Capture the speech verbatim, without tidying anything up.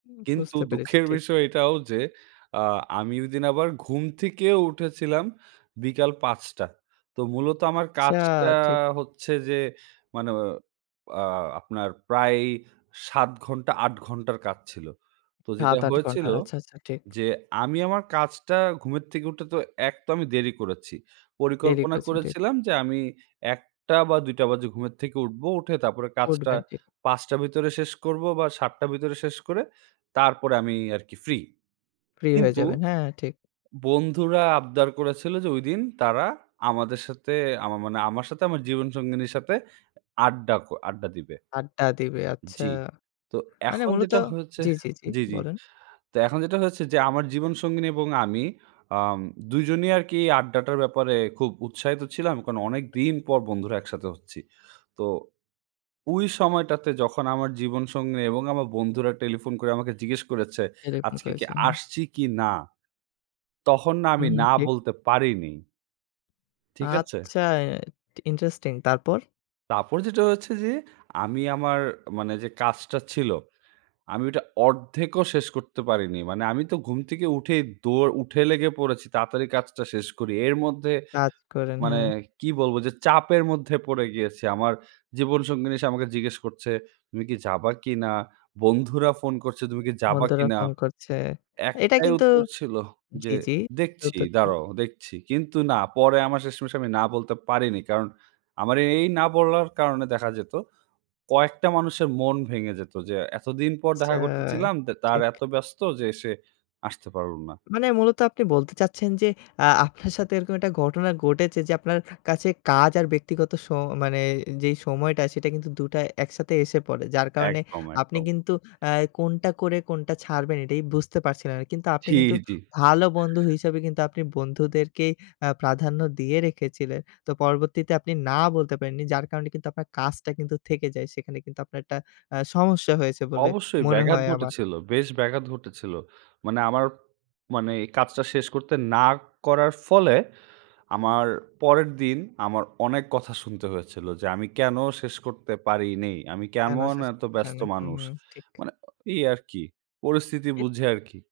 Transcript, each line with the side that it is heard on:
left: উম
right: কিন্তু
left: বুঝতে পেরেছি
right: দুঃখের
left: ঠিক।
right: বিষয় এটাও যে আ আমি ঐদিন আবার ঘুম থেকেও উঠেছিলাম বিকাল পাঁচটা তো মূলত আমার
left: আচ্ছা,
right: কাজটা
left: ঠিক।
right: হচ্ছে যে মানে আ আপনার প্রায় সাত ঘন্টা আট ঘণ্টার কাজ ছিল। তো যেটা
left: সাত-আট
right: হয়েছিল,
left: ঘন্টার, আচ্ছা, আচ্ছা ঠিক।
right: যে আমি আমার কাজটা ঘুমের থেকে উঠে তো এক তো আমি দেরি করেছি।
left: দেরি
right: পরিকল্পনা
left: করেছেন ঠিক।
right: করেছিলাম যে আমি একটা বা দুইটা বাজে ঘুমের থেকে উঠবো। উঠে তারপরে কাজটা
left: করবেন, জি।
right: পাঁচটা র ভেতরে শেষ করব বা সাতটা র ভেতরে শেষ করে তারপরে আমি আরকি ফ্রি।
left: ফ্রি হয়ে
right: কিন্তু
left: যাবেন। হ্যাঁ, হ্যাঁ ঠিক।
right: বন্ধুরা আবদার করেছিল, যে ঐদিন তারা আমাদের সাথে আমা মানে আমার সাথে আমার জীবন সঙ্গিনীর সাথে আড্ডা ক আড্ডা দিবে।
left: আড্ডা দিবে আচ্ছা।
right: জি। তো
left: মানে
right: এখন
left: মূলত
right: যেটা হয়েছে
left: জি, জি, জি
right: জি, জি।
left: বলুন।
right: তো এখন যেটা হয়েছে যে আমার জীবন সঙ্গিনী এবং আমি আম দুজনই আরকি আড্ডাটার ব্যাপারে খুব উৎসাহিত ছিলাম। কারণ অনেকদিন পর বন্ধুরা একসাথে হচ্ছি। তো ঐ সময়টাতে যখন আমার জীবনসঙ্গিনী এবং আমার বন্ধুরা টেলিফোন করে আমাকে জিজ্ঞেস করেছে,
left: টেলিফোন
right: "আজকে কি
left: করেছে, হু।
right: আসছি কি না?" তখন না
left: হু,
right: আমি
left: হু
right: 'না'
left: ঠিক।
right: বলতে পারিনি। ঠিক আছে?
left: আচ্ছা, এ ইন্টারেস্টিং! তারপর?
right: তারপর যেটা হয়েছে, যে আমি আমার মানে যে কাজটা ছিল, আমি ওটা অর্ধেক ও শেষ করতে পারিনি। মানে আমি তো ঘুম থেকে উঠেই দৌড় উঠে লেগে পড়েছি, তাড়াতাড়ি কাজটা শেষ করি। এর মধ্যে
left: কাজ করেন,
right: মানে
left: হ্যাঁ।
right: কি বলবো যে চাপের মধ্যে পড়ে গিয়েছি। আমার জীবনসঙ্গিনী এসে আমাকে জিজ্ঞেস করছে, "তুমি কি যাবা কিনা?" বন্ধুরা ফোন করছে, "তুমি কি যাবা
left: বন্ধুরা
right: কিনা?"
left: ফোন করছে। এটা
right: একটাই
left: কিন্তু
right: উত্তর ছিল যে,
left: জি, জি।
right: "দেখছি
left: উত্তর ছিল।
right: দাঁড়াও দেখছি।" কিন্তু না, পরে আমার শেষমেশ আমি না বলতে পারিনি। কারণ আমার এ এই না বলার কারণে দেখা যেত কয়েকটা মানুষের মন ভেঙে যেত যে, "এতদিন পর
left: আচ্ছা,
right: দেখা করতে চিলাম দে তার
left: ঠিক।
right: এত ব্যস্ত যে এসে আসতে পারলোনা।"
left: মানে মূলত আপনি বলতে চাচ্ছেন যে অ্যা আপনার সাথে এরকম একটা ঘটনা ঘটেছে, যে আপনার কাছে কাজ আর ব্যক্তিগত স মানে যেই সময়টা সেটা কিন্তু দুটা একসাথে এসে পড়ে। যার কারণে
right: একদম,
left: আপনি
right: একদম।
left: কিন্তু অ্যা কোনটা করে কোনটা ছাড়বেন এটাই বুঝতে পারছিলেন না। কিন্তু আপনি
right: জি,
left: কিন্তু
right: জি।
left: ভালো বন্ধু হিসেবে কিন্তু আপনি বন্ধুদেরকেই আ প্রাধান্য দিয়ে রেখেছিলে। তো পরবর্তীতে আপনি না বলতে পারেননি। যার কারণে কিন্তু আপনার কাজটা কিন্তু থেকে যায়। সেখানে কিন্তু আপনার একটা আ সমস্যা হয়েছে বলে
right: অবশ্যই
left: মনে
right: ব্যাঘাত
left: হয় আমার।
right: ঘটেছিল। বেশ ব্যাঘাত ঘটেছিল। মানে আমার মানে কাজটা শেষ করতে না করার ফলে আমার পরের দিন আমার অনেক কথা শুনতে হয়েছিল। যে আমি কেনো শেষ করতে পারি নিই? আমি
left: কেনো
right: কেমন
left: শেষ
right: এত
left: করতে পারে
right: ব্যস্ত
left: না? হুম,
right: মানুষ?
left: ঠিক।
right: মানে অ ইয়ে আরকি পরিস্থিতি
left: এ
right: বুঝে আরকি।